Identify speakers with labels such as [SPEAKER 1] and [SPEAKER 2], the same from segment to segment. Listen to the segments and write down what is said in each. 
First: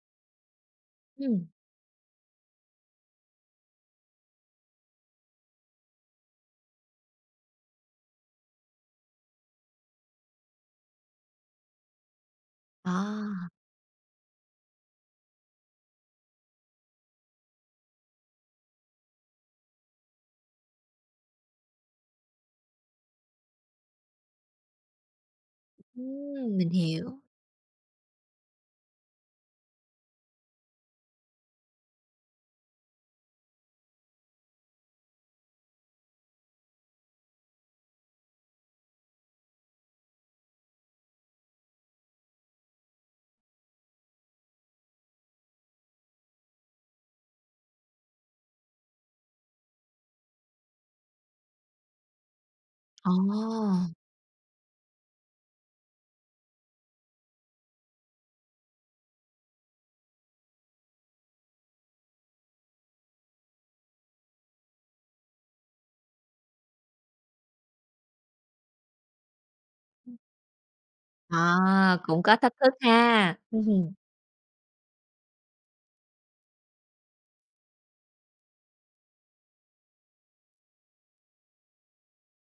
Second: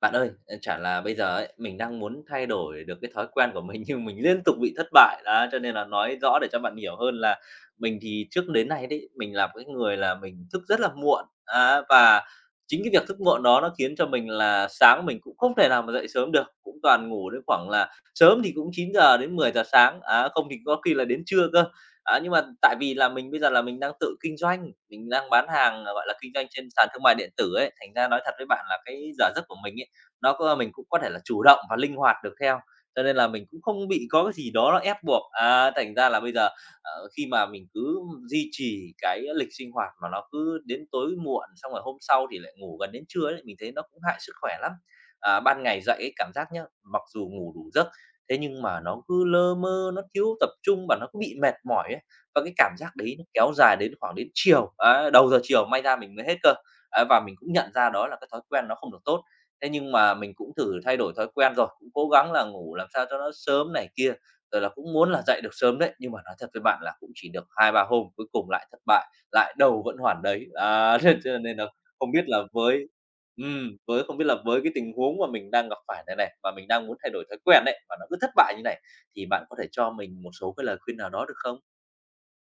[SPEAKER 1] Bạn ơi, ờ, chả là bây giờ
[SPEAKER 2] Ừm.
[SPEAKER 1] ấy, mình đang muốn thay đổi được cái thói quen của mình nhưng mình liên tục bị thất bại, đó, cho nên là nói rõ để cho bạn hiểu hơn là mình thì trước đến nay đấy, mình là một cái người là mình thức rất là muộn, á, và chính cái việc thức muộn
[SPEAKER 2] À!
[SPEAKER 1] đó nó khiến cho mình là sáng mình cũng không thể nào mà dậy sớm được, cũng toàn ngủ đến khoảng là sớm thì cũng 9:00 đến 10:00 sáng, á, không thì có khi là đến trưa cơ. Á, nhưng mà tại vì là mình bây giờ là mình đang tự kinh doanh, mình đang bán hàng, ờ, gọi là, kinh doanh
[SPEAKER 2] Ưm,
[SPEAKER 1] trên
[SPEAKER 2] mình
[SPEAKER 1] sàn thương mại
[SPEAKER 2] hiểu.
[SPEAKER 1] điện tử ấy, thành ra nói thật với bạn là cái giờ giấc của mình ấy, nó có mình cũng có thể là chủ động hoặc linh hoạt được theo, cho nên là mình cũng không bị có cái gì đó ép buộc. À, thành ra là bây giờ, ờ, khi mà mình cứ duy trì cái lịch sinh hoạt mà nó cứ đến tối muộn xong rồi hôm sau thì lại ngủ gần đến trưa ấy, mình thấy nó cũng hại sức khỏe lắm. À, ban ngày dậy ấy cảm giác nhá, mặc dù ngủ đủ giấc, thế nhưng mà nó cứ lơ mơ, nó thiếu tập trung và nó cứ bị mệt mỏi ấy. Và cái cảm giác đấy nó kéo dài
[SPEAKER 2] Ờ!
[SPEAKER 1] đến khoảng đến chiều, á, đầu giờ chiều may ra mình mới hết cơ. Ấy, và mình cũng nhận ra đó là cái thói quen nó không được tốt. Thế nhưng mà mình cũng thử thay đổi thói quen rồi, cũng cố gắng là ngủ làm sao cho nó sớm này kia, rồi là cũng muốn là dậy được sớm đấy. Nhưng mà nói thật với bạn là cũng chỉ được 2-3 hôm, cuối cùng lại thất bại, lại đâu vẫn
[SPEAKER 2] Ừm.
[SPEAKER 1] hoàn đấy. À, thế cho nên là
[SPEAKER 2] À,
[SPEAKER 1] không
[SPEAKER 2] cũng
[SPEAKER 1] biết
[SPEAKER 2] có
[SPEAKER 1] là
[SPEAKER 2] thách thức
[SPEAKER 1] với
[SPEAKER 2] ha! Ừm
[SPEAKER 1] ừm,
[SPEAKER 2] hưm.
[SPEAKER 1] với không biết là với cái tình huống mà mình đang gặp phải này nè, mà mình đang muốn thay đổi thói quen ấy, mà nó cứ thất bại như này, thì bạn có thể cho mình một số cái lời khuyên nào đó được không?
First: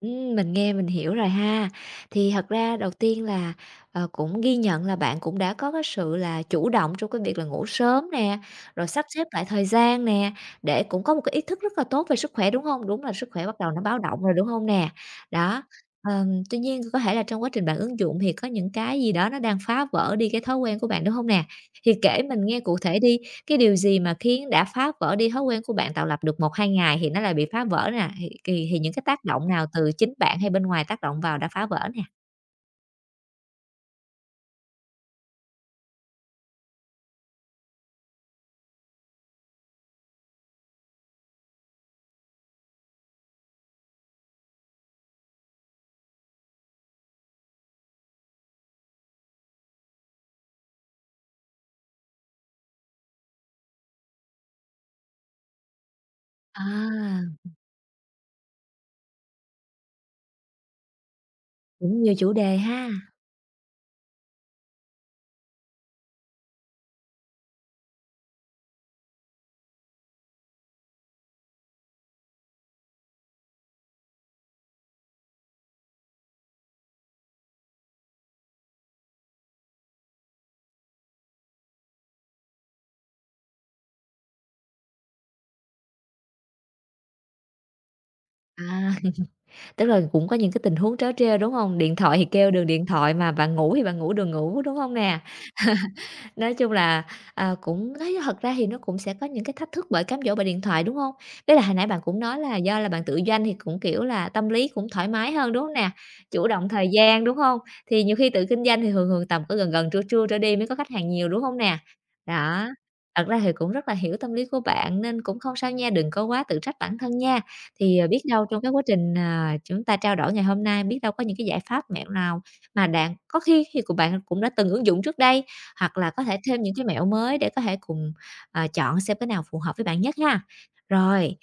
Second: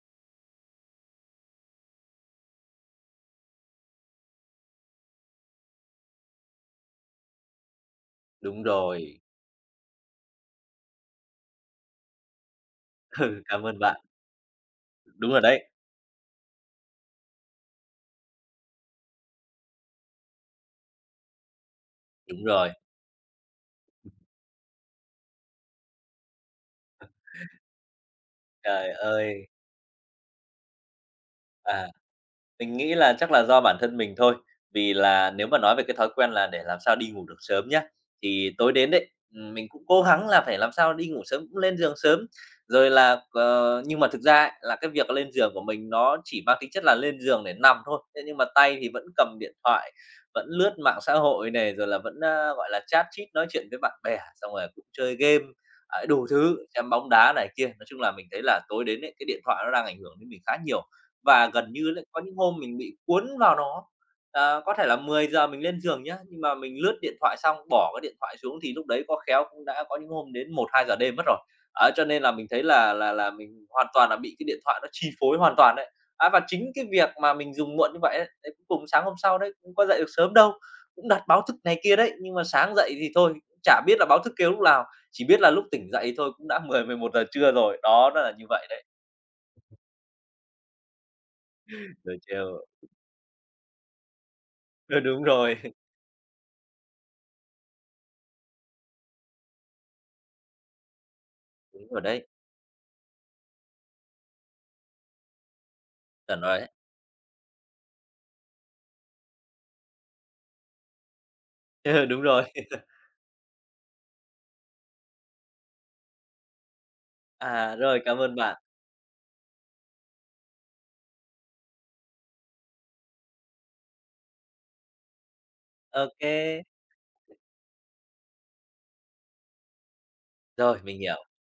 [SPEAKER 2] Ừm, mình nghe mình hiểu rồi ha. Thì thật ra đầu tiên là, ờ, cũng ghi nhận là bạn cũng đã có cái sự là chủ động trong cái việc là ngủ sớm nè,
[SPEAKER 1] Đúng
[SPEAKER 2] rồi sắp
[SPEAKER 1] rồi.
[SPEAKER 2] xếp lại thời gian nè, để cũng có một cái ý thức rất là tốt về sức khỏe, đúng hông? Đúng là sức khỏe bắt
[SPEAKER 1] Cảm
[SPEAKER 2] đầu
[SPEAKER 1] ơn
[SPEAKER 2] nó báo
[SPEAKER 1] bạn.
[SPEAKER 2] động rồi, đúng hông nè?
[SPEAKER 1] Đúng rồi
[SPEAKER 2] Đó,
[SPEAKER 1] đấy.
[SPEAKER 2] ờm, tuy nhiên có thể là trong quá trình bạn ứng dụng thì có những cái gì đó nó đang phá vỡ đi cái thói quen của bạn, đúng hông nè? Thì kể mình
[SPEAKER 1] Đúng
[SPEAKER 2] nghe
[SPEAKER 1] rồi.
[SPEAKER 2] cụ thể đi, cái điều gì mà khiến đã phá vỡ đi thói quen của bạn, tạo lập được 1-2 ngày thì nó lại bị phá vỡ nè? Thì thì thì
[SPEAKER 1] Trời
[SPEAKER 2] những cái tác
[SPEAKER 1] ơi!
[SPEAKER 2] động nào, từ chính bạn hay bên ngoài tác động vào đã phá
[SPEAKER 1] À.
[SPEAKER 2] vỡ nè?
[SPEAKER 1] Mình nghĩ là chắc là do bản thân mình thôi. Vì là nếu mà nói về cái thói quen là để làm sao đi ngủ được sớm nhá, thì tối đến đấy, ừm, mình cũng cố gắng là phải làm sao đi ngủ sớm, cũng lên giường sớm. Rồi là, ờ nhưng mà thực ra ấy, là cái việc lên giường của mình nó chỉ mang tính chất là lên giường để nằm thôi, thế nhưng mà tay thì vẫn cầm điện thoại, vẫn lướt mạng xã hội này, rồi là vẫn, ơ, gọi là, chat chít, nói chuyện với bạn bè, xong rồi là cũng chơi game. Đấy, đủ thứ, xem bóng
[SPEAKER 2] À.
[SPEAKER 1] đá này kia. Nói chung là mình thấy là tối đến ấy, cái điện thoại nó đang ảnh hưởng đến mình khá nhiều. Và gần như
[SPEAKER 2] Cũng
[SPEAKER 1] lấy
[SPEAKER 2] nhiều
[SPEAKER 1] có
[SPEAKER 2] chủ
[SPEAKER 1] những hôm
[SPEAKER 2] đề
[SPEAKER 1] mình
[SPEAKER 2] ha.
[SPEAKER 1] bị cuốn vào nó. À, có thể là 10:00 mình lên giường nhá, nhưng mà mình lướt điện thoại xong, bỏ cái điện thoại xuống thì lúc đấy có khéo cũng đã có những hôm đến 01:00-02:00 đêm mất rồi. Đó, cho nên là mình thấy là là là mình hoàn toàn là bị cái điện thoại nó chi phối hoàn toàn đấy. Á, và chính cái việc mà mình dùng muộn như vậy ấy, đấy cuối cùng sáng hôm sau đấy cũng có dậy được sớm đâu, cũng đặt báo thức này kia đấy, nhưng mà sáng dậy thì thôi, chả biết là báo thức kêu lúc lào, chỉ biết là lúc tỉnh dậy thôi cũng đã 10:00-11:00 trưa rồi. Đó, nó là như vậy đấy.
[SPEAKER 2] À, tức là cũng có những cái tình huống trớ trêu, đúng hông? Điện
[SPEAKER 1] Trớ
[SPEAKER 2] thoại thì
[SPEAKER 1] trêu.
[SPEAKER 2] kêu đường điện thoại mà bạn ngủ thì bạn ngủ đường ngủ, đúng hông
[SPEAKER 1] Ơ,
[SPEAKER 2] nè?
[SPEAKER 1] đúng rồi.
[SPEAKER 2] Nói chung là, ờ, cũng đấy, thật ra thì nó cũng sẽ có những cái thách thức bởi cám dỗ bởi điện thoại, đúng hông? Ý là hồi nãy
[SPEAKER 1] Đúng rồi
[SPEAKER 2] bạn cũng
[SPEAKER 1] đấy.
[SPEAKER 2] nói là do là bạn tự doanh thì cũng, kiểu là, tâm lý cũng thoải mái hơn, đúng hông nè?
[SPEAKER 1] Chuẩn
[SPEAKER 2] Chủ
[SPEAKER 1] rồi
[SPEAKER 2] động
[SPEAKER 1] đấy.
[SPEAKER 2] thời gian, đúng hông? Thì nhiều khi tự kinh doanh thì thường thường tầm cứ gần gần trưa trưa trở đi mới có khách hàng nhiều, đúng hông nè?
[SPEAKER 1] Đúng rồi.
[SPEAKER 2] Đó. Thật ra thì cũng rất là hiểu tâm lý của bạn nên cũng không sao nha, đừng có quá tự trách bản thân nha.
[SPEAKER 1] À,
[SPEAKER 2] Thì,
[SPEAKER 1] rồi,
[SPEAKER 2] ờ, biết
[SPEAKER 1] cảm ơn
[SPEAKER 2] đâu trong
[SPEAKER 1] bạn.
[SPEAKER 2] cái quá trình, ờ, chúng ta trao đổi ngày hôm nay, biết đâu có những cái giải pháp, mẹo nào mà đạn có khi thì của bạn cũng đã từng ứng dụng trước đây hoặc là có thể thêm
[SPEAKER 1] OK.
[SPEAKER 2] những cái mẹo mới để có thể cùng, ờ, chọn xem cái nào phù hợp với bạn nhất ha?
[SPEAKER 1] Rồi, mình hiểu.
[SPEAKER 2] Rồi,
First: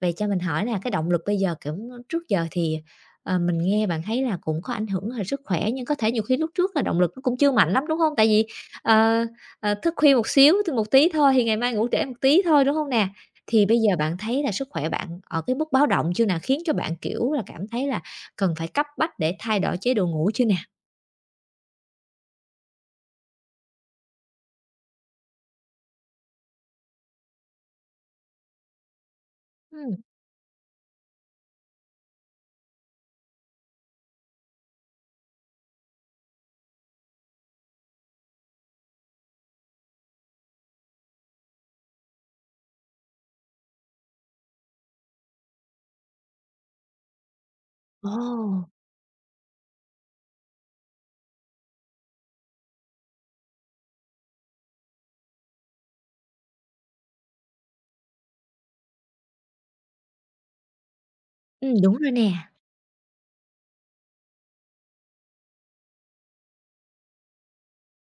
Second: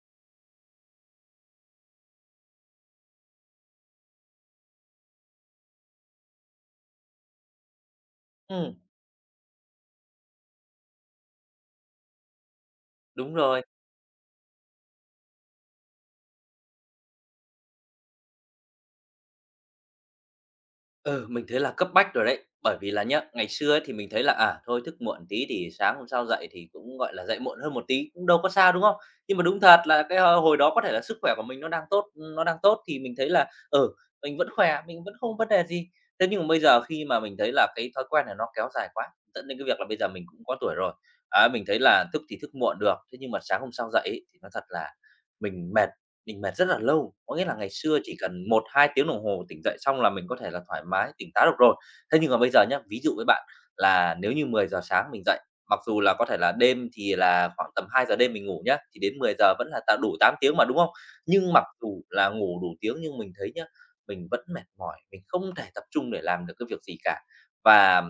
[SPEAKER 2] vậy cho mình hỏi nè, cái động lực bây giờ, kiểu, trước giờ thì, ờ, mình nghe bạn thấy là cũng có ảnh hưởng h sức khỏe nhưng có thể nhiều khi lúc trước là động lực nó cũng chưa mạnh lắm, đúng hông? Tại vì,
[SPEAKER 1] Ừm.
[SPEAKER 2] ờ, ờ, thức khuya một xíu thôi, một tí thôi thì ngày mai ngủ trễ một tí thôi, đúng hông nè?
[SPEAKER 1] Đúng rồi.
[SPEAKER 2] Thì bây giờ bạn thấy là sức khỏe bạn ở cái mức báo động chưa nà? Khiến cho bạn, kiểu là, cảm thấy là cần phải cấp bách để thay đổi chế độ ngủ chưa nè?
[SPEAKER 1] Ừ, mình thấy là cấp bách rồi đấy, bởi vì là nhá, ngày xưa ấy thì mình thấy là, à, thôi thức muộn tí thì sáng hôm sau dậy thì cũng, gọi là, dậy muộn hơn một tí, cũng đâu có sao, đúng không? Nhưng mà đúng thật
[SPEAKER 2] Ừm.
[SPEAKER 1] là cái h hồi đó có thể là sức khỏe của mình nó đang tốt, ừm, nó đang tốt thì mình thấy là, ừ, mình vẫn khỏe, mình vẫn không vấn đề gì. Thế nhưng mà bây giờ khi mà mình thấy là cái thói quen này nó kéo dài quá, dẫn đến cái việc là bây giờ mình cũng có tuổi rồi, á, mình thấy là thức thì thức muộn được, thế nhưng mà sáng hôm sau dậy ấy nói thật là mình mệt, mình mệt rất là lâu. Có nghĩa là ngày xưa chỉ cần một
[SPEAKER 2] Ồ.
[SPEAKER 1] hai tiếng đồng hồ tỉnh dậy xong là mình có thể là thoải mái tỉnh táo được rồi, thế nhưng mà bây giờ nhá, ví dụ với bạn là nếu như 10:00 sáng mình dậy, mặc dù là có thể là đêm thì là khoảng tầm 2:00 đêm mình ngủ nhá, thì đến 10:00 vẫn là tám đủ 8 tiếng mà, đúng không? Nhưng mặc
[SPEAKER 2] Ừm, đúng
[SPEAKER 1] dù
[SPEAKER 2] rồi
[SPEAKER 1] là
[SPEAKER 2] nè.
[SPEAKER 1] ngủ đủ tiếng nhưng mình thấy nhá mình vẫn mệt mỏi, mình không thể tập trung để làm được cái việc gì cả. Và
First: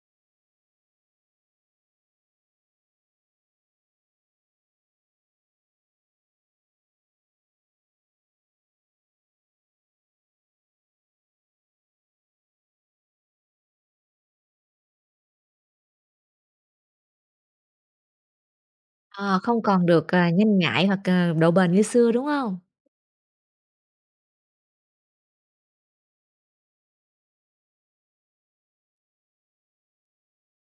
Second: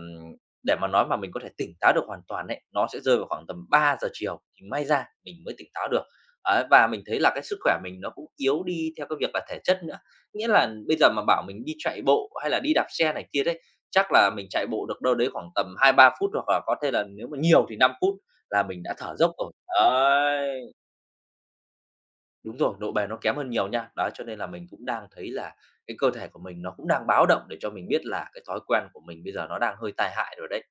[SPEAKER 1] để mà nói mà mình có thể tỉnh táo được hoàn toàn ấy, nó sẽ rơi vào khoảng tầm 3:00 chiều thì may ra mình mới tỉnh táo được. Đấy, và mình thấy là cái sức khỏe mình nó cũng yếu đi theo cái việc là thể chất nữa, nghĩa là bây giờ mà bảo mình đi chạy bộ hay là đi đạp xe này kia đấy, chắc là mình chạy bộ được đâu đấy khoảng tầm 2-3 phút hoặc là có thể là nếu mà nhiều thì 5 phút là mình đã thở dốc
[SPEAKER 2] Ờ,
[SPEAKER 1] rồi,
[SPEAKER 2] không còn được, ờ, nhanh
[SPEAKER 1] đấy.
[SPEAKER 2] nhạy hoặc, ờ, độ bền như xưa, đúng
[SPEAKER 1] Đúng
[SPEAKER 2] hông?
[SPEAKER 1] rồi, độ bền nó kém hơn nhiều nha. Đó, cho nên là mình cũng đang thấy là cái cơ thể của mình nó cũng đang báo động để cho mình biết là cái thói quen của mình bây giờ nó đang hơi tai hại rồi đấy.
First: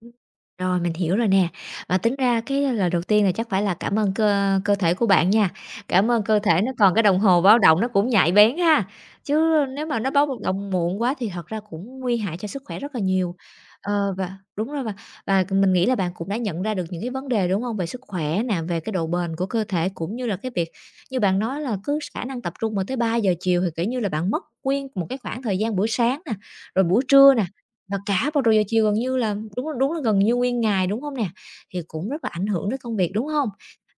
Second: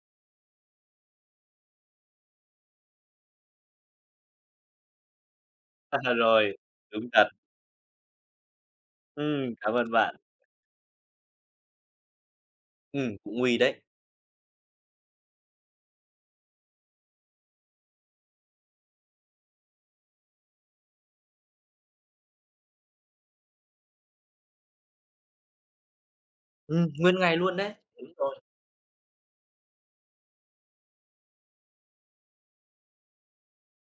[SPEAKER 2] Ưm. Rồi, mình hiểu rồi nè. Và tính ra cái lời đầu tiên là chắc phải là cảm ơn cơ cơ thể của bạn nha.
[SPEAKER 1] À,
[SPEAKER 2] Cảm
[SPEAKER 1] rồi,
[SPEAKER 2] ơn cơ
[SPEAKER 1] rồi!
[SPEAKER 2] thể nó còn cái
[SPEAKER 1] Đúng
[SPEAKER 2] đồng
[SPEAKER 1] thật.
[SPEAKER 2] hồ báo động nó cũng nhạy bén ha,
[SPEAKER 1] Ừm,
[SPEAKER 2] chứ
[SPEAKER 1] cảm
[SPEAKER 2] nếu
[SPEAKER 1] ơn
[SPEAKER 2] mà nó
[SPEAKER 1] bạn.
[SPEAKER 2] báo [unintelligible] động muộn quá thì thật ra cũng nguy hại cho sức khỏe rất là
[SPEAKER 1] Ừm,
[SPEAKER 2] nhiều.
[SPEAKER 1] cũng nguy đấy!
[SPEAKER 2] Ờ, và đúng rồi, và và mình nghĩ là bạn cũng đã nhận ra được những cái vấn đề, đúng hông? Về sức khỏe nè, về cái độ bền của cơ thể cũng như là cái việc như bạn nói là cứ khả năng tập trung mà tới 3:00 chiều thì, kiểu như, là bạn mất nguyên một cái khoảng thời gian buổi sáng nè, rồi
[SPEAKER 1] Ừm,
[SPEAKER 2] buổi
[SPEAKER 1] nguyên
[SPEAKER 2] trưa
[SPEAKER 1] ngày
[SPEAKER 2] nè,
[SPEAKER 1] luôn đấy!
[SPEAKER 2] và
[SPEAKER 1] Đúng
[SPEAKER 2] cả
[SPEAKER 1] rồi.
[SPEAKER 2] vào đầu giờ chiều gần như là, đúng là đúng là gần như nguyên ngày, đúng hông nè? Thì cũng rất là ảnh hưởng đến công việc, đúng hông?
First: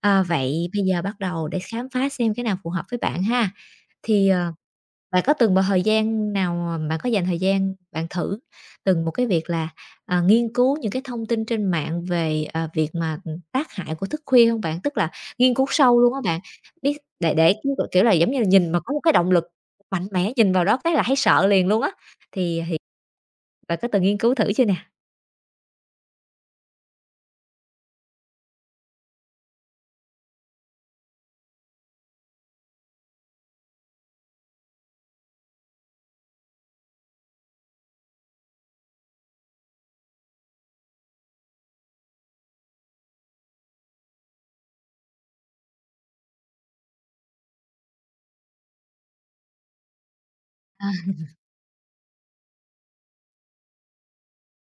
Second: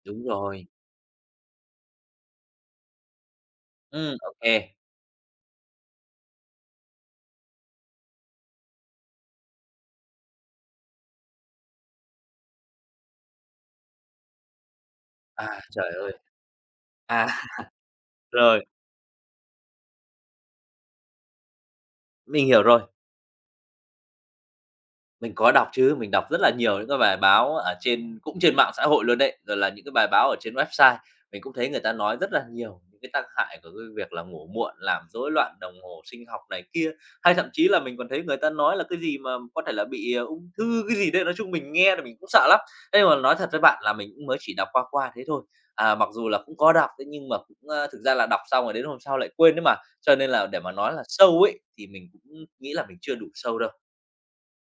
[SPEAKER 2] À,
[SPEAKER 1] Đúng rồi.
[SPEAKER 2] vậy bây giờ bắt đầu để khám phá xem cái nào phù hợp với bạn ha.
[SPEAKER 1] Ừm,
[SPEAKER 2] Thì,
[SPEAKER 1] ô
[SPEAKER 2] ờ,
[SPEAKER 1] kê.
[SPEAKER 2] bạn có từng vào thời gian nào mà bạn có dành thời gian bạn thử từng một cái việc là, à, nghiên cứu những cái thông tin trên mạng về, à, việc mà, ừm, tác hại của thức khuya hông bạn? Tức là nghiên
[SPEAKER 1] À,
[SPEAKER 2] cứu
[SPEAKER 1] trời
[SPEAKER 2] sâu
[SPEAKER 1] ơi!
[SPEAKER 2] luôn á bạn? Biết
[SPEAKER 1] À,
[SPEAKER 2] để để [unintelligible] kiểu là, giống như là,
[SPEAKER 1] rồi!
[SPEAKER 2] nhìn mà có một cái động lực mạnh mẽ, nhìn vào đó cái là thấy sợ liền luôn á,
[SPEAKER 1] Mình hiểu
[SPEAKER 2] thì thì
[SPEAKER 1] rồi.
[SPEAKER 2] bạn có từng nghiên cứu thử chưa nè?
[SPEAKER 1] Mình có đọc chứ, mình đọc rất là nhiều những cái bài báo ở trên cũng trên mạng xã hội luôn đấy, rồi là những cái bài báo ở trên website. Mình cũng thấy người ta nói rất là nhiều cái tác hại của cái việc là ngủ muộn làm rối loạn đồng hồ sinh học này kia, hay thậm chí là mình còn thấy người ta nói là cái gì mà có thể là bị, à, ung thư, cái gì đấy, nói chung mình nghe là mình cũng sợ lắm. Ấy nhưng mà nói thật với bạn là mình cũng mới chỉ đọc qua qua thế thôi, à, mặc dù là cũng có đọc đấy nhưng mà cũng, ơ, thực ra là đọc xong rồi đến hôm sau lại quên ấy mà, cho nên là để mà
[SPEAKER 2] À.
[SPEAKER 1] nói là sâu ấy thì mình cũng nghĩ là mình chưa đủ sâu đâu.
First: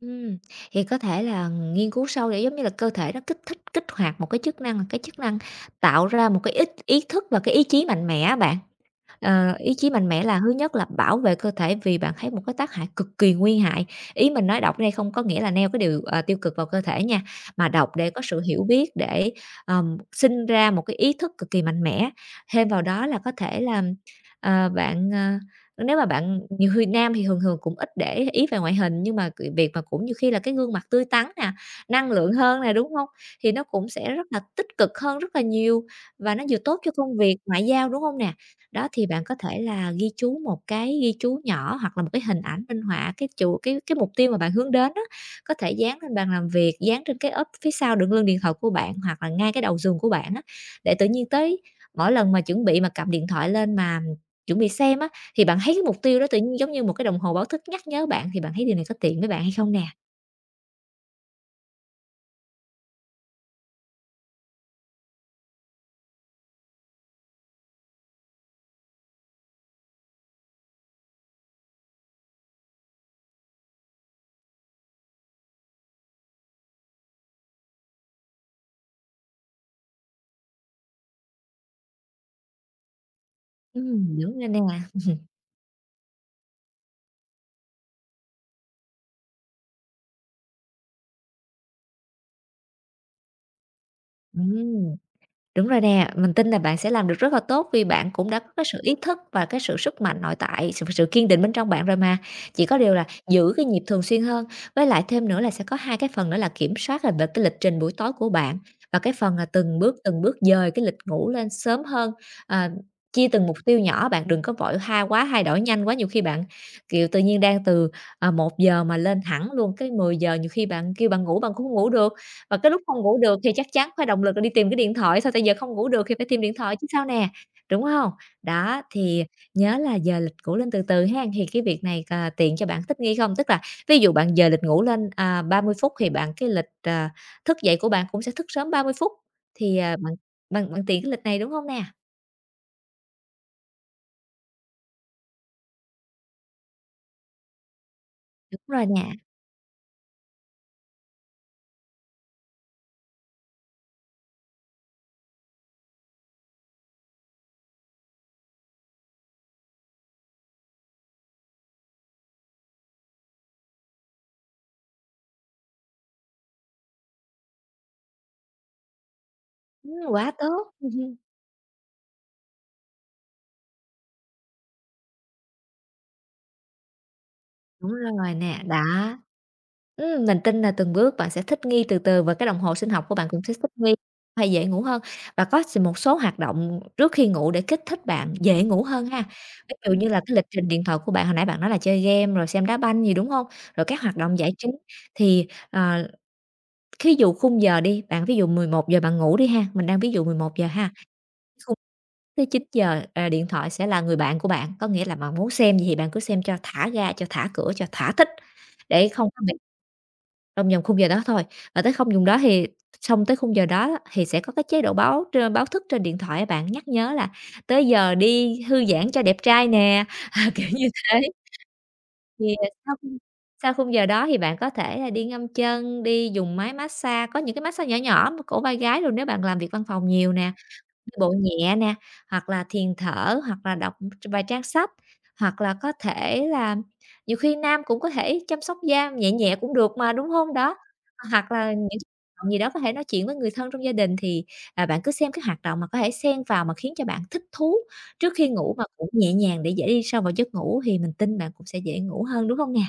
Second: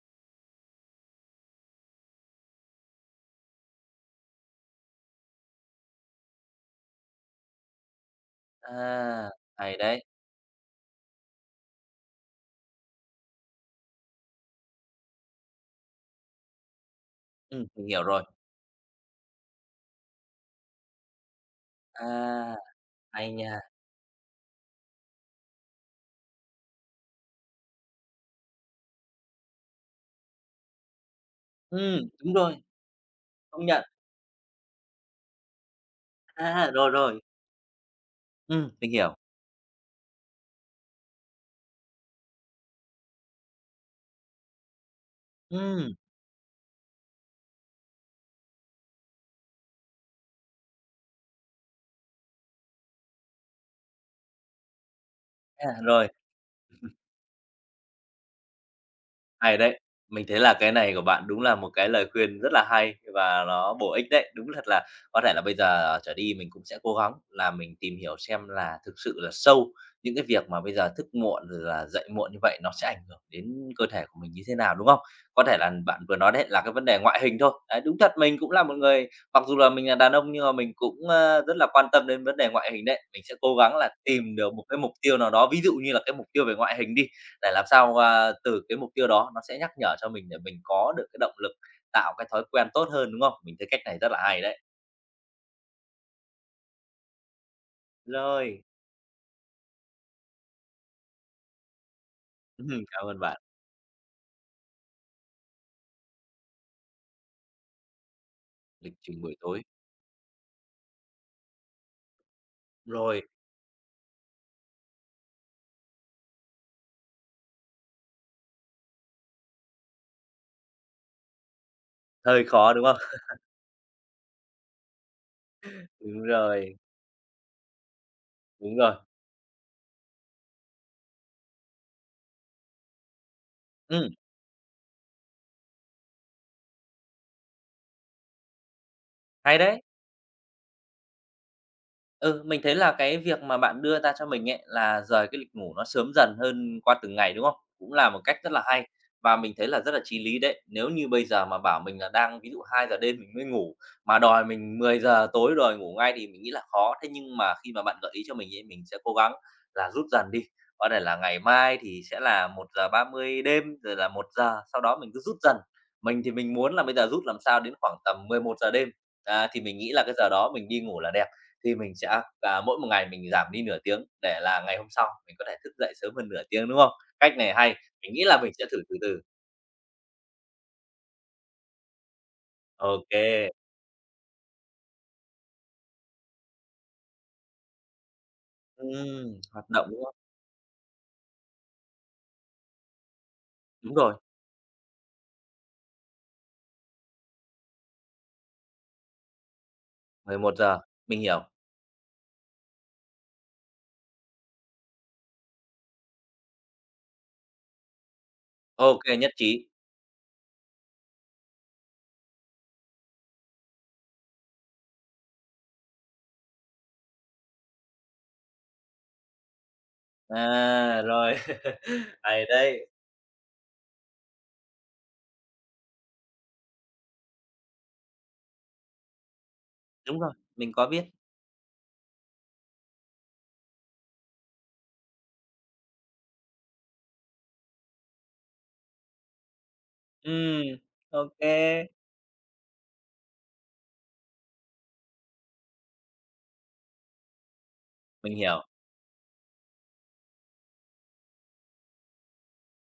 [SPEAKER 2] Ừm. Thì có thể là nghiên cứu sâu để giống như là cơ thể nó kích thích, kích hoạt một cái chức năng một cái chức năng tạo ra một cái ích ý thức và cái ý chí mạnh mẽ á bạn.
[SPEAKER 1] À,
[SPEAKER 2] Ờ, ý
[SPEAKER 1] hay
[SPEAKER 2] chí
[SPEAKER 1] đấy!
[SPEAKER 2] mạnh mẽ là thứ nhất là bảo vệ cơ thể, vì bạn thấy một cái tác hại cực kỳ nguy hại. Ý mình nói đọc ở đây không có nghĩa là neo cái điều, ờ, tiêu cực vào cơ thể nha,
[SPEAKER 1] Ừm,
[SPEAKER 2] mà
[SPEAKER 1] mình
[SPEAKER 2] đọc
[SPEAKER 1] hiểu
[SPEAKER 2] để có
[SPEAKER 1] rồi.
[SPEAKER 2] sự hiểu biết để, ờ, sinh ra một cái ý thức cực kỳ mạnh mẽ.
[SPEAKER 1] À,
[SPEAKER 2] Thêm vào đó là có
[SPEAKER 1] hay
[SPEAKER 2] thể
[SPEAKER 1] nha.
[SPEAKER 2] là, ờ, bạn, ờ, nếu mà bạn nhiều khi nam thì thường thường cũng ít để ý ý về ngoại hình, nhưng mà c việc mà cũng nhiều khi là cái gương mặt tươi tắn nè,
[SPEAKER 1] Ừm,
[SPEAKER 2] năng lượng
[SPEAKER 1] đúng rồi.
[SPEAKER 2] hơn nè, đúng hông? Thì nó
[SPEAKER 1] Công nhận.
[SPEAKER 2] cũng sẽ rất là tích cực hơn rất là nhiều và nó vừa
[SPEAKER 1] A,
[SPEAKER 2] tốt
[SPEAKER 1] rồi,
[SPEAKER 2] cho công
[SPEAKER 1] rồi.
[SPEAKER 2] việc ngoại giao, đúng hông nè?
[SPEAKER 1] Ừm,
[SPEAKER 2] Đó,
[SPEAKER 1] mình
[SPEAKER 2] thì
[SPEAKER 1] hiểu.
[SPEAKER 2] bạn có thể là ghi chú một cái ghi chú nhỏ hoặc là một cái hình ảnh minh họa cái chủ cái cái mục tiêu mà bạn hướng đến á, có thể
[SPEAKER 1] Ừm.
[SPEAKER 2] dán lên bàn làm việc, dán trên cái ốp phía sau đựng lưng điện thoại của bạn, hoặc là ngay cái đầu giường của bạn á, để tự nhiên tới mỗi lần mà chuẩn bị mà cầm điện thoại lên mà chuẩn bị xem á, thì bạn thấy
[SPEAKER 1] À,
[SPEAKER 2] cái mục
[SPEAKER 1] rồi.
[SPEAKER 2] tiêu đó tự nhiên giống như một cái đồng hồ báo thức nhắc nhớ bạn. Thì bạn thấy điều này có tiện với bạn hay
[SPEAKER 1] Hay
[SPEAKER 2] không
[SPEAKER 1] đấy!
[SPEAKER 2] nè?
[SPEAKER 1] Mình thấy là cái này của bạn đúng là một cái lời khuyên rất là hay và ló bổ ích đấy. Đúng thật là có thể là bây giờ trở đi mình cũng sẽ cố gắng là mình tìm hiểu xem là thực sự là sâu những cái việc mà bây giờ thức muộn rồi là dậy muộn như vậy, nó sẽ ảnh hưởng đến cơ thể của mình như thế nào, đúng không? Có thể là bạn vừa nói đấy, là cái vấn đề ngoại hình thôi, đấy, đúng thật mình cũng là một người mặc dù là mình là đàn ông nhưng mà mình cũng, ơ, rất là quan tâm đến vấn đề ngoại hình đấy. Mình sẽ cố gắng là
[SPEAKER 2] Ừm,
[SPEAKER 1] tìm
[SPEAKER 2] đúng rồi
[SPEAKER 1] được
[SPEAKER 2] nè.
[SPEAKER 1] một cái mục tiêu nào đó, ví dụ như là cái mục tiêu về ngoại hình đi, để làm sao, a, từ cái mục tiêu đó, nó sẽ nhắc nhở cho mình để mình có được cái động lực, tạo cái thói quen tốt hơn, đúng không? Mình thấy cách này rất là hay đấy.
[SPEAKER 2] Ừm. Đúng rồi nè, mình tin là bạn sẽ làm được rất là tốt. Vì bạn cũng đã có
[SPEAKER 1] Rồi.
[SPEAKER 2] cái sự ý thức và cái sự sức mạnh nội tại, sự sự kiên định bên trong bạn rồi mà, chỉ có điều là
[SPEAKER 1] Cảm ơn bạn.
[SPEAKER 2] giữ cái nhịp thường xuyên hơn. Với lại thêm nữa là sẽ có hai cái phần nữa là kiểm soát, ờ, về cái lịch trình buổi tối của bạn
[SPEAKER 1] Lịch
[SPEAKER 2] và cái
[SPEAKER 1] trình
[SPEAKER 2] phần,
[SPEAKER 1] buổi
[SPEAKER 2] ờ,
[SPEAKER 1] tối.
[SPEAKER 2] từng bước từng bước dời cái lịch ngủ lên sớm hơn, ờ,
[SPEAKER 1] Rồi.
[SPEAKER 2] chia từng mục tiêu nhỏ. Bạn đừng có vội ha quá thay đổi nhanh quá, nhiều khi bạn, kiểu, tự nhiên đang từ, ờ, 1 giờ mà lên thẳng luôn cái 10 giờ, nhiều khi bạn kêu bạn ngủ bạn cũng hông ngủ được.
[SPEAKER 1] Hơi
[SPEAKER 2] Mà cái
[SPEAKER 1] khó,
[SPEAKER 2] lúc
[SPEAKER 1] đúng không?
[SPEAKER 2] hông ngủ được thì chắc chắn phải động lực là đi tìm cái điện thoại, sao tại giờ không ngủ được thì
[SPEAKER 1] Đúng
[SPEAKER 2] phải tìm điện thoại
[SPEAKER 1] rồi.
[SPEAKER 2] chứ sao nè, đúng hông?
[SPEAKER 1] Đúng
[SPEAKER 2] Đó,
[SPEAKER 1] rồi.
[SPEAKER 2] thì nhớ là dời lịch cũ lên từ từ hén. Thì cái việc này, ờ, tiện cho bạn thích nghi không? Tức là ví dụ
[SPEAKER 1] Ừm.
[SPEAKER 2] bạn dời lịch ngủ lên, à, 30 phút thì bạn cái lịch, ờ, thức dậy của bạn cũng sẽ thức sớm 30 phút.
[SPEAKER 1] Hay
[SPEAKER 2] Thì,
[SPEAKER 1] đấy!
[SPEAKER 2] à, bạn bạn bạn tiện cái lịch này, đúng hông nè?
[SPEAKER 1] Ừ, mình thấy là cái việc mà bạn đưa ra cho mình ấy là dời cái lịch ngủ nó sớm dần hơn qua từng ngày, đúng không? Cũng là một cách rất
[SPEAKER 2] Đúng
[SPEAKER 1] là
[SPEAKER 2] rồi
[SPEAKER 1] hay.
[SPEAKER 2] nè.
[SPEAKER 1] Và mình thấy là rất là chí lý đấy. Nếu như bây giờ mà bảo mình là đang ví dụ 2 giờ đêm mình mới ngủ, mà đòi mình 10 giờ tối đòi ngủ ngay thì mình nghĩ là khó. Thế nhưng mà khi mà bạn gợi ý cho mình ấy mình sẽ cố gắng là rút dần đi. Có thể là ngày mai thì sẽ là 1:30 đêm, rồi là 1 giờ, sau đó mình cứ rút dần. Mình thì mình muốn là bây giờ rút làm sao đến khoảng tầm 11 giờ đêm. Đó, thì mình nghĩ
[SPEAKER 2] Ừm,
[SPEAKER 1] là cái giờ
[SPEAKER 2] quá
[SPEAKER 1] đó mình
[SPEAKER 2] tốt!
[SPEAKER 1] đi ngủ là đẹp, thì mình sẽ, à, mỗi một ngày mình giảm đi nửa tiếng để là ngày hôm sau mình có thể thức dậy sớm hơn nửa tiếng, đúng không? Cách này hay,
[SPEAKER 2] Đúng
[SPEAKER 1] mình nghĩ
[SPEAKER 2] rồi
[SPEAKER 1] là mình
[SPEAKER 2] nè,
[SPEAKER 1] sẽ
[SPEAKER 2] đó.
[SPEAKER 1] thử từ từ.
[SPEAKER 2] Ừm, mình tin là từng bước bạn sẽ thích nghi từ từ và cái đồng hồ sinh
[SPEAKER 1] Ô
[SPEAKER 2] học của bạn cũng
[SPEAKER 1] kê.
[SPEAKER 2] sẽ thích nghi phải dễ ngủ hơn. Và có s một số hoạt động trước khi ngủ để kích thích bạn dễ ngủ hơn ha.
[SPEAKER 1] Ừm, hoạt
[SPEAKER 2] Ví
[SPEAKER 1] động,
[SPEAKER 2] dụ
[SPEAKER 1] đúng
[SPEAKER 2] như
[SPEAKER 1] không?
[SPEAKER 2] là cái lịch trình điện thoại của bạn hồi nãy bạn nói là chơi game rồi xem đá banh gì, đúng hông? Rồi
[SPEAKER 1] Đúng
[SPEAKER 2] các
[SPEAKER 1] rồi.
[SPEAKER 2] hoạt động giải trí thì, ờ, thí dụ khung giờ đi, bạn ví dụ 11 giờ bạn ngủ đi ha, mình đang ví dụ mười
[SPEAKER 1] 11
[SPEAKER 2] một giờ
[SPEAKER 1] giờ.
[SPEAKER 2] ha.
[SPEAKER 1] Mình hiểu.
[SPEAKER 2] Xuống tới 9 giờ, à, điện thoại sẽ là người bạn của bạn, có nghĩa là bạn muốn xem gì bạn cứ xem cho thả ga, cho thả cửa, cho thoả thích.
[SPEAKER 1] Ô
[SPEAKER 2] Để
[SPEAKER 1] kê,
[SPEAKER 2] không
[SPEAKER 1] nhất
[SPEAKER 2] có bị
[SPEAKER 1] trí.
[SPEAKER 2] trong vòng khung giờ đó thôi, mà tới không dùng đó thì xong tới khung giờ đó thì sẽ có cái chế độ báo trên báo thức trên điện thoại á bạn, nhắc nhớ là "Tới giờ đi thư giãn cho đẹp trai nè", kiểu như
[SPEAKER 1] À,
[SPEAKER 2] thế.
[SPEAKER 1] rồi. Hay
[SPEAKER 2] Thì, ờ,
[SPEAKER 1] đấy.
[SPEAKER 2] sau khi sau khung giờ đó thì bạn có thể là đi ngâm chân, đi dùng máy massage, có những cái massage nhỏ nhỏ cổ vai gáy, nếu bạn làm việc văn phòng
[SPEAKER 1] Đúng
[SPEAKER 2] nhiều
[SPEAKER 1] rồi.
[SPEAKER 2] nè,
[SPEAKER 1] Mình có biết.
[SPEAKER 2] đi bộ nhẹ nè, hoặc là thiền thở hoặc là đọc tr vài trang sách. Hoặc là có thể là nhiều khi nam cũng có thể chăm sóc da nhẹ nhẹ cũng được mà, đúng hông? Đó,
[SPEAKER 1] Ừm. Ô
[SPEAKER 2] hoặc là
[SPEAKER 1] kê.
[SPEAKER 2] những động gì đó, có thể nói chuyện với người thân trong gia đình thì, à, bạn cứ xem cái hoạt động mà có thể xen vào mà khiến cho bạn thích thú trước
[SPEAKER 1] Mình
[SPEAKER 2] khi
[SPEAKER 1] hiểu.
[SPEAKER 2] ngủ mà cũng nhẹ nhàng để dễ đi sâu vào giấc ngủ thì mình tin bạn cũng sẽ dễ ngủ hơn, đúng hông nè?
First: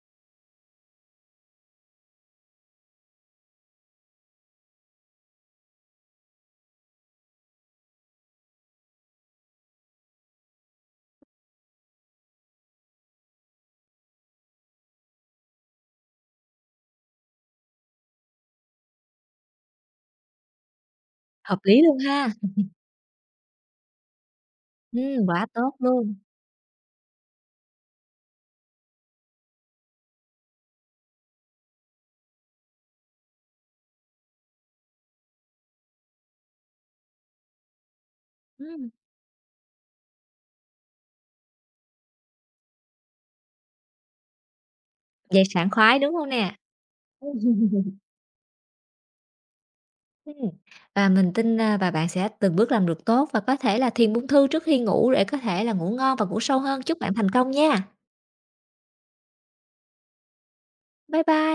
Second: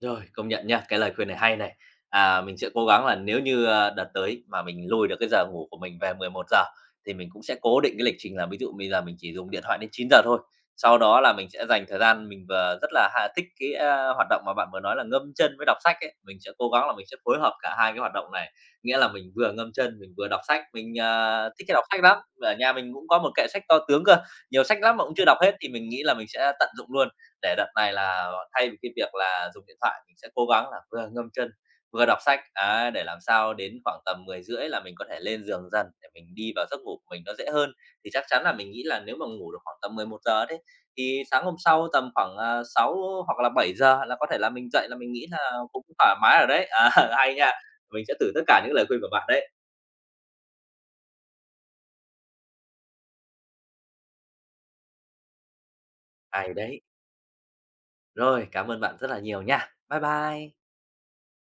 [SPEAKER 1] Rồi, công nhận nha cái lời khuyên này hay này. À, mình sẽ cố gắng là nếu như, ơ, đợt tới mà mình lùi được cái giờ ngủ của mình về 11:00 thì mình cũng sẽ cố định cái lịch trình là ví dụ bây giờ mình chỉ dùng điện thoại đến 9:00 thôi. Sau đó là mình sẽ dành thời gian mình v rất là, ha, thích cái, a, hoạt động mà bạn vừa nói là ngâm chân với đọc sách ấy, mình sẽ cố gắng là, mình sẽ phối hợp cả 2 cái hoạt động này. Nghĩa là mình vừa ngâm chân mình vừa đọc sách, mình, ờ,
[SPEAKER 2] Hợp
[SPEAKER 1] thích, cái,
[SPEAKER 2] lý
[SPEAKER 1] đọc
[SPEAKER 2] luôn
[SPEAKER 1] sách lắm,
[SPEAKER 2] ha.
[SPEAKER 1] ở nhà mình cũng có một kệ sách to tướng cơ, nhiều sách lắm mà cũng chưa
[SPEAKER 2] Ưm,
[SPEAKER 1] đọc
[SPEAKER 2] quá
[SPEAKER 1] hết, thì
[SPEAKER 2] tốt
[SPEAKER 1] mình nghĩ
[SPEAKER 2] luôn.
[SPEAKER 1] là mình sẽ tận dụng luôn. Để đợt này là thay vì cái việc là dùng điện thoại sẽ cố gắng là vừa ngâm chân vừa đọc sách, ấy, để làm sao đến khoảng tầm 10:30 là mình có thể lên giường dần để mình đi vào giấc ngủ mình nó dễ hơn. Thì chắc chắn là mình nghĩ
[SPEAKER 2] Ưm.
[SPEAKER 1] là nếu mà ngủ được khoảng tầm 11:00 đấy, thì sáng hôm sau tầm khoảng, ờ, 6 hoặc là 7:00 là có thể là mình dậy là mình nghĩ là
[SPEAKER 2] Dậy sảng
[SPEAKER 1] cũng
[SPEAKER 2] khoái, đúng
[SPEAKER 1] thoải
[SPEAKER 2] hông
[SPEAKER 1] mái rồi
[SPEAKER 2] nè?
[SPEAKER 1] đấy. Ờ, hay nha. Mình sẽ thử tất cả những lời khuyên của bạn đấy.
[SPEAKER 2] Ưm. Và mình tin, ơ, và bạn sẽ từng bước làm được tốt và có thể là thiền buông thư trước khi ngủ để có thể là ngủ ngon và ngủ
[SPEAKER 1] Ai
[SPEAKER 2] sâu
[SPEAKER 1] đấy?
[SPEAKER 2] hơn. Chúc bạn thành công nha.
[SPEAKER 1] Rồi, cảm ơn bạn rất là nhiều nha. Bái bai.
[SPEAKER 2] Bái bai.